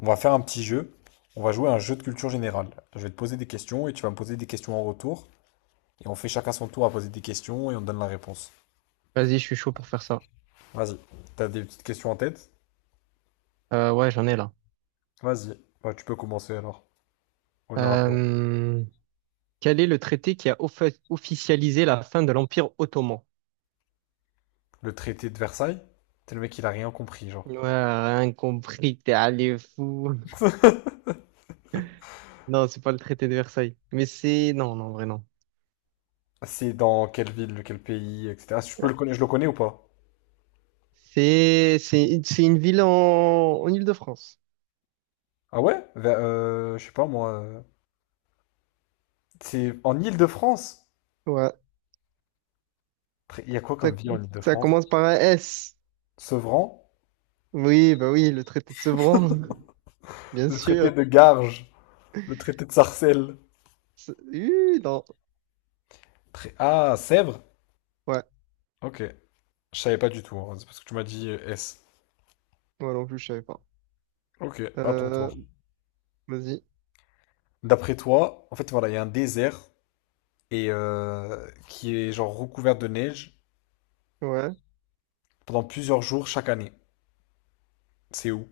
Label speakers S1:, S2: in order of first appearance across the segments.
S1: On va faire un petit jeu. On va jouer à un jeu de culture générale. Je vais te poser des questions et tu vas me poser des questions en retour. Et on fait chacun son tour à poser des questions et on donne la réponse.
S2: Vas-y, je suis chaud pour faire ça.
S1: Vas-y. T'as des petites questions en tête?
S2: Ouais, j'en ai là.
S1: Vas-y. Bah, tu peux commencer alors. Honneur à toi.
S2: Euh, Quel est le traité qui officialisé la fin de l'Empire ottoman?
S1: Le traité de Versailles? C'est le mec, il a rien compris, genre.
S2: Ouais, rien compris, t'es allé fou. Non, c'est pas le traité de Versailles. Mais c'est... Non, non, en vrai, non.
S1: C'est dans quelle ville, quel pays, etc. Je peux le connaître, je le connais ou pas?
S2: C'est une ville en Île-de-France.
S1: Ah ouais? Je sais pas moi. C'est en Île-de-France.
S2: Ouais.
S1: Il y a quoi
S2: Ça,
S1: comme ville en
S2: Ça
S1: Île-de-France?
S2: commence par un S.
S1: Sevran?
S2: Oui, bah oui, le traité de Sevran. Bien
S1: Le traité
S2: sûr.
S1: de Garges. Le traité de Sarcelles.
S2: Non.
S1: Ah, Sèvres?
S2: Ouais.
S1: Ok. Je savais pas du tout, hein. C'est parce que tu m'as dit S.
S2: Moi non plus, je savais pas.
S1: Ok, à ton
S2: Euh,
S1: tour.
S2: Vas-y.
S1: D'après toi, en fait, voilà, il y a un désert et qui est genre recouvert de neige
S2: Ouais.
S1: pendant plusieurs jours chaque année. C'est où?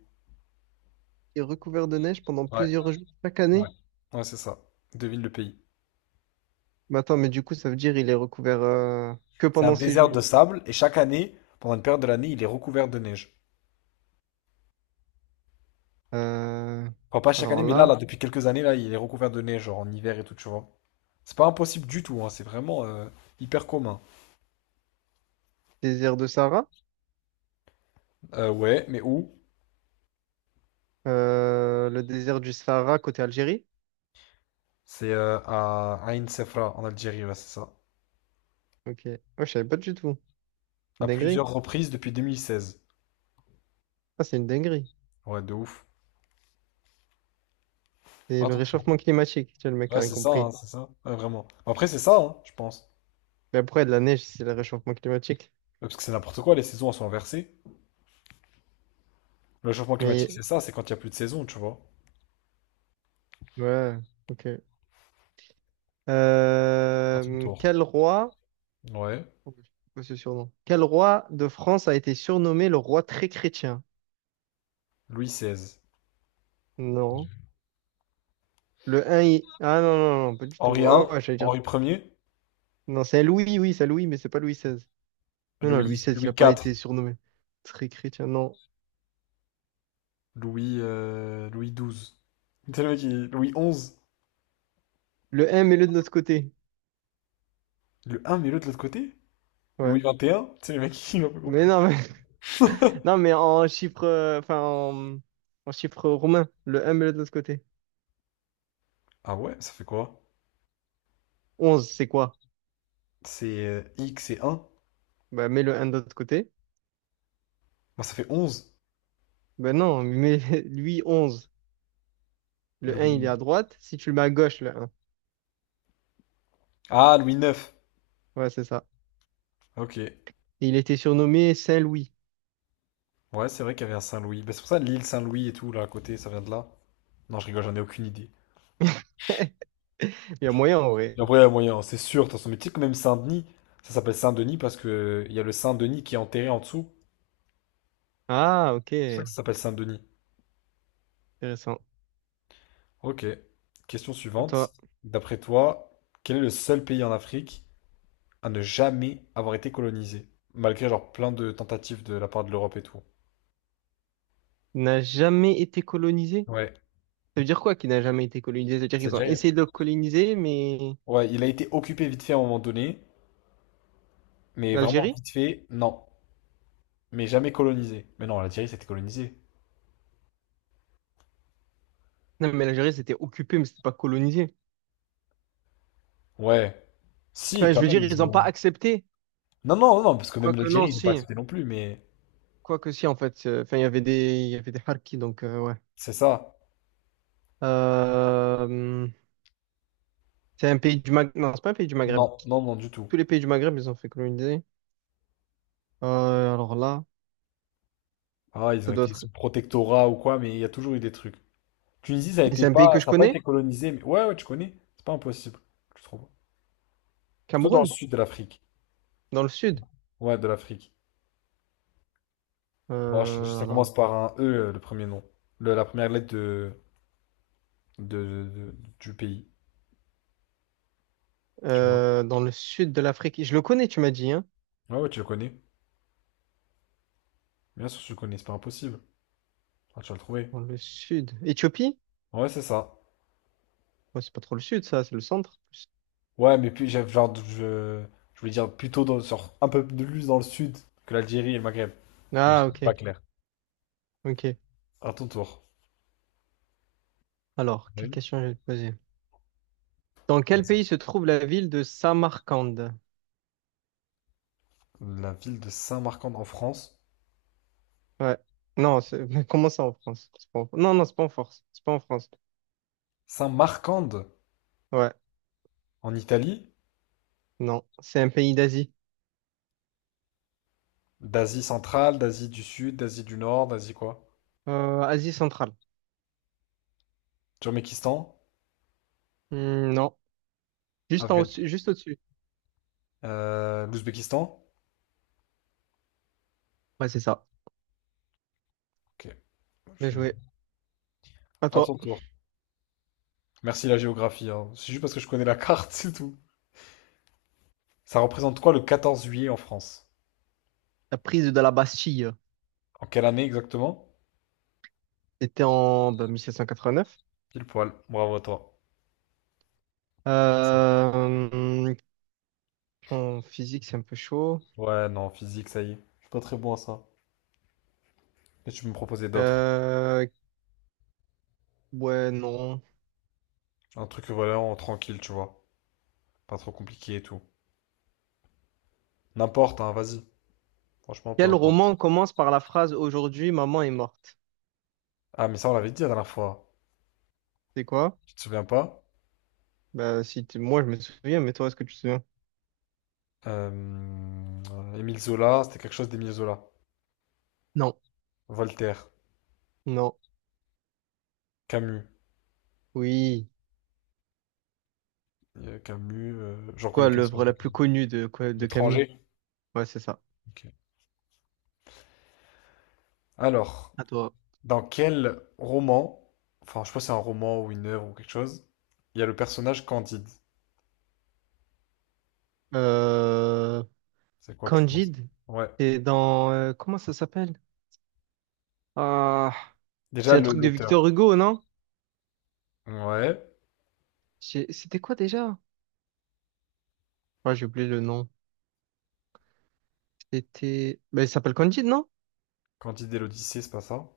S2: Est recouvert de neige pendant
S1: Ouais,
S2: plusieurs jours chaque
S1: ouais.
S2: année.
S1: Ouais, c'est ça. Devine le pays.
S2: Mais attends, mais du coup, ça veut dire il est recouvert que
S1: C'est un
S2: pendant six
S1: désert
S2: jours.
S1: de sable et chaque année, pendant une période de l'année, il est recouvert de neige.
S2: Euh,
S1: Enfin, pas chaque année,
S2: alors
S1: mais là,
S2: là,
S1: là, depuis quelques années, là, il est recouvert de neige, genre en hiver et tout, tu vois. C'est pas impossible du tout, hein. C'est vraiment hyper commun.
S2: Désert de Sahara,
S1: Ouais, mais où?
S2: Le désert du Sahara côté Algérie.
S1: C'est à Ain Sefra en Algérie, ouais, c'est ça.
S2: Ok, moi je savais pas du tout. Une
S1: À
S2: dinguerie.
S1: plusieurs reprises depuis 2016.
S2: Ah, c'est une dinguerie.
S1: Ouais, de ouf.
S2: C'est le
S1: Attends,
S2: réchauffement climatique. Tu vois, le mec
S1: ouais,
S2: a rien
S1: c'est ça, hein,
S2: compris.
S1: c'est ça. Ouais, vraiment. Après, c'est ça, hein, je pense.
S2: Mais après, de la neige, c'est le réchauffement climatique.
S1: Ouais, parce que c'est n'importe quoi, les saisons elles sont inversées. Le changement
S2: Mais
S1: climatique, c'est ça, c'est quand il n'y a plus de saison, tu vois.
S2: ouais, ok.
S1: À ton tour.
S2: Quel roi,
S1: Ouais.
S2: oh, je sais pas ce surnom. Quel roi de France a été surnommé le roi très chrétien?
S1: Louis XVI.
S2: Non. Le un, il... Ah non, non, non, pas du tout.
S1: Henri I,
S2: Oh, ouais, j'allais dire.
S1: Henri premier.
S2: Non, c'est Louis, oui, c'est Louis, mais c'est pas Louis XVI. Non, non, Louis
S1: Louis,
S2: XVI, il n'a
S1: Louis
S2: pas
S1: IV,
S2: été surnommé. Très chrétien, non.
S1: Louis, Louis XII. Tu sais, le mec, Louis XI.
S2: Le un mets-le de notre côté.
S1: Le un mais l'autre de l'autre côté?
S2: Ouais.
S1: Louis XXI? Tu sais, le mec, il m'a pas
S2: Mais
S1: compris.
S2: non, mais, non, mais en chiffre, en chiffre romain, le un mets-le de notre côté.
S1: Ah ouais, ça fait quoi?
S2: Onze c'est quoi?
S1: C'est X et 1.
S2: Bah, mets le un de l'autre côté.
S1: Bon, ça fait 11.
S2: Ben non, mais lui, onze. Le un il est
S1: Louis.
S2: à droite. Si tu le mets à gauche, le 1.
S1: Ah, Louis 9.
S2: Ouais, c'est ça.
S1: Ok.
S2: Et il était surnommé Saint-Louis.
S1: Ouais, c'est vrai qu'il y avait un Saint-Louis. Bah, c'est pour ça l'île Saint-Louis et tout, là, à côté, ça vient de là. Non, je rigole, j'en ai aucune idée.
S2: Il y a moyen, en vrai.
S1: Et après, il y a moyen, c'est sûr. De toute façon, mais tu sais que même Saint-Denis, ça s'appelle Saint-Denis parce que il y a le Saint-Denis qui est enterré en dessous.
S2: Ah, ok.
S1: C'est pour ça que ça s'appelle Saint-Denis.
S2: Intéressant.
S1: Ok. Question
S2: À
S1: suivante.
S2: toi,
S1: D'après toi, quel est le seul pays en Afrique à ne jamais avoir été colonisé? Malgré, genre, plein de tentatives de la part de l'Europe et tout.
S2: n'a jamais été colonisé?
S1: Ouais.
S2: Ça veut dire quoi qui n'a jamais été colonisé? Ça veut dire
S1: C'est
S2: qu'ils ont
S1: déjà...
S2: essayé de le coloniser, mais
S1: Ouais, il a été occupé vite fait à un moment donné, mais vraiment
S2: l'Algérie?
S1: vite fait, non. Mais jamais colonisé. Mais non, l'Algérie, c'était colonisé.
S2: Non, mais l'Algérie, c'était occupé, mais c'était pas colonisé.
S1: Ouais. Si,
S2: Enfin, je
S1: quand
S2: veux
S1: même,
S2: dire, ils
S1: ils
S2: n'ont pas
S1: ont...
S2: accepté.
S1: Non, non, non, parce que même
S2: Quoique
S1: l'Algérie,
S2: non,
S1: ils ont pas
S2: si.
S1: accepté non plus, mais...
S2: Quoique si, en fait. Enfin, il y avait il y avait des Harkis, donc ouais.
S1: C'est ça.
S2: Euh, c'est un pays du Maghreb. Non, c'est pas un pays du Maghreb.
S1: Non, non, non, du tout.
S2: Tous les pays du Maghreb, ils ont fait coloniser. Euh, alors là,
S1: Ah, ils ont
S2: ça doit
S1: été
S2: être.
S1: sous protectorat ou quoi, mais il y a toujours eu des trucs. Tunisie, ça a
S2: Et
S1: été
S2: c'est un pays que
S1: pas...
S2: je
S1: Ça a pas été
S2: connais?
S1: colonisé, mais... Ouais, ouais, tu connais. C'est pas impossible, je trouve. Plutôt dans le
S2: Cameroun,
S1: sud de l'Afrique.
S2: dans le sud.
S1: Ouais, de l'Afrique. Bon,
S2: Euh,
S1: ça
S2: alors.
S1: commence par un E, le premier nom. La première lettre de, de- du pays.
S2: Dans le sud de l'Afrique. Je le connais, tu m'as dit, hein?
S1: Ah ouais, tu le connais. Bien sûr, tu le connais, c'est pas impossible. Ah, tu vas le trouver.
S2: Dans le sud. Éthiopie?
S1: Ouais, c'est ça.
S2: Ouais, c'est pas trop le sud, ça, c'est le centre.
S1: Ouais, mais puis j'avais genre, je voulais dire plutôt dans, sur un peu plus dans le sud que l'Algérie et le Maghreb. Mais je
S2: Ah,
S1: suis
S2: ok,
S1: pas clair.
S2: ok.
S1: À ton tour.
S2: Alors, quelle
S1: Oui.
S2: question je vais te poser? Dans quel
S1: Vas-y.
S2: pays se trouve la ville de Samarcande?
S1: La ville de Saint-Marcande en France.
S2: Ouais. Non, c'est- comment ça en France? C'est pas en- Non, non, c'est pas en France. C'est pas en France.
S1: Saint-Marcande
S2: Ouais.
S1: en Italie.
S2: Non, c'est un pays d'Asie.
S1: D'Asie centrale, d'Asie du sud, d'Asie du nord, d'Asie quoi?
S2: Asie centrale.
S1: Turkménistan.
S2: Hmm, non. Juste en au
S1: Afghanistan.
S2: dessus juste au-dessus.
S1: L'Ouzbékistan.
S2: Ouais, c'est ça.
S1: Ok.
S2: Bien
S1: je-
S2: joué. À
S1: À ton
S2: toi.
S1: tour. Merci la géographie, hein. C'est juste parce que je connais la carte, c'est tout. Ça représente quoi le 14 juillet en France?
S2: La prise de la Bastille.
S1: En quelle année exactement?
S2: C'était en bah, 1789.
S1: Pile poil. Bravo à toi.
S2: Euh, En physique, c'est un peu chaud.
S1: Ouais, non, physique, ça y est. Je suis pas très bon à ça. Et tu peux me proposer d'autres.
S2: Euh, ouais, non.
S1: Un truc vraiment tranquille, tu vois. Pas trop compliqué et tout. N'importe, hein, vas-y. Franchement, peu
S2: Quel
S1: importe.
S2: roman commence par la phrase aujourd'hui, maman est morte?
S1: Ah, mais ça, on l'avait dit la dernière fois.
S2: C'est quoi?
S1: Tu te souviens pas?
S2: Bah, si tu- moi, je me souviens, mais toi, est-ce que tu te souviens?
S1: Euh, Émile Zola, c'était quelque chose d'Émile Zola.
S2: Non.
S1: Voltaire,
S2: Non.
S1: Camus.
S2: Oui.
S1: Camus, j'en
S2: Quoi,
S1: connais qu'un seul.
S2: l'œuvre la plus connue de, quoi, de Camus?
S1: L'étranger.
S2: Ouais, c'est ça.
S1: Ok. Alors,
S2: À toi.
S1: dans quel roman, enfin je sais pas si c'est un roman ou une œuvre ou quelque chose, il y a le personnage Candide.
S2: Euh,
S1: C'est quoi tu penses?
S2: Candide,
S1: Ouais.
S2: c'est dans... comment ça s'appelle? Ah, c'est
S1: Déjà
S2: un
S1: le
S2: truc de
S1: l'auteur.
S2: Victor Hugo, non?
S1: Ouais.
S2: J'ai- C'était quoi déjà? Ouais, j'ai oublié le nom. C'était... Bah, il s'appelle Candide, non?
S1: Candide et l'Odyssée, c'est pas ça?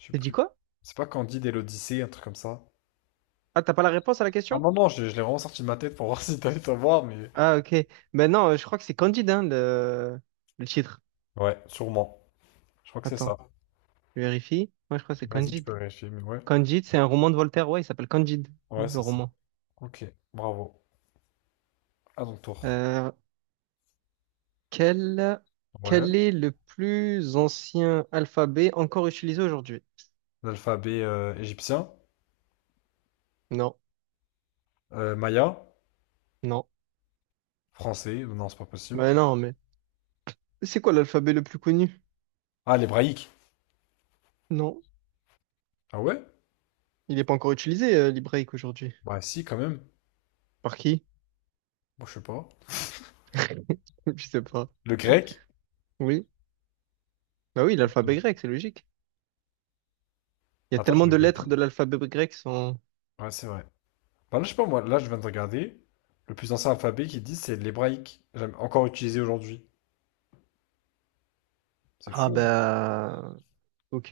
S1: Je sais
S2: T'as dit
S1: plus.
S2: quoi?
S1: C'est pas Candide et l'Odyssée, un truc comme ça.
S2: Ah, t'as pas la réponse à la
S1: Ah
S2: question?
S1: non, non, je l'ai vraiment sorti de ma tête pour voir si t'allais savoir, mais.
S2: Ah, ok. Ben non, je crois que c'est Candide, hein, le titre.
S1: Ouais, sûrement. Je crois que c'est
S2: Attends,
S1: ça.
S2: je vérifie. Moi, je crois que c'est
S1: Vas-y, tu
S2: Candide.
S1: peux vérifier, mais ouais.
S2: Candide, c'est un roman de Voltaire. Ouais, il s'appelle Candide,
S1: Ouais,
S2: le
S1: c'est ça.
S2: roman.
S1: Ok, bravo. À ton tour.
S2: Euh, quel...
S1: Ouais.
S2: Quel est le plus ancien alphabet encore utilisé aujourd'hui?
S1: L'alphabet égyptien.
S2: Non,
S1: Maya.
S2: non.
S1: Français. Non, c'est pas possible.
S2: Ben non, mais c'est quoi l'alphabet le plus connu?
S1: Ah, l'hébraïque.
S2: Non,
S1: Ah ouais?
S2: il n'est pas encore utilisé, l'hébraïque aujourd'hui.
S1: Bah si, quand même.
S2: Par qui?
S1: Bon, je sais pas.
S2: Je sais pas.
S1: Le grec?
S2: Oui. Bah oui, l'alphabet grec, c'est logique. Il y a
S1: Attends, je
S2: tellement
S1: vais
S2: de lettres
S1: vérifier.
S2: de l'alphabet grec qui sont...
S1: Ouais, c'est vrai. Bah là, je sais pas, moi, là, je viens de regarder. Le plus ancien alphabet qu'ils disent, c'est l'hébraïque. Jamais encore utilisé aujourd'hui. C'est
S2: Ah
S1: fou, hein.
S2: bah ok,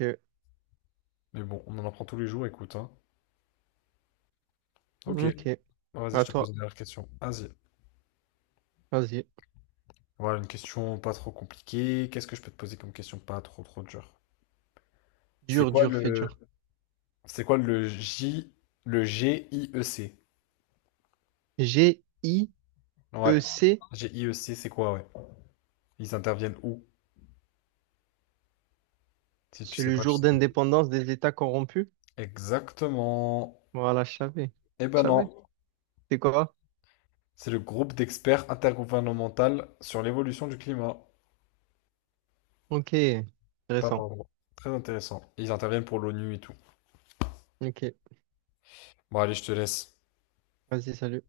S1: Mais bon, on en apprend tous les jours, écoute, hein. Ok.
S2: ok,
S1: Bah, vas-y,
S2: à
S1: je te pose une
S2: toi,
S1: dernière question. Vas-y.
S2: vas-y.
S1: Voilà, une question pas trop compliquée. Qu'est-ce que je peux te poser comme question pas trop, trop dure? C'est
S2: Dur,
S1: quoi
S2: dur, fait
S1: le...
S2: dur.
S1: C'est quoi le J... Le GIEC.
S2: GIEC,
S1: Ouais. GIEC c'est quoi, ouais? Ils interviennent où? Si tu
S2: c'est
S1: sais
S2: le
S1: pas, tu
S2: jour
S1: sais pas.
S2: d'indépendance des États corrompus.
S1: Exactement.
S2: Voilà, je savais.
S1: Eh
S2: Je
S1: ben
S2: savais.
S1: non,
S2: C'est quoi?
S1: c'est le groupe d'experts intergouvernemental sur l'évolution du climat.
S2: Ok,
S1: Pas
S2: intéressant.
S1: vraiment. Très intéressant. Ils interviennent pour l'ONU et tout.
S2: Ok,
S1: Bon, allez, je te laisse.
S2: vas-y, salut.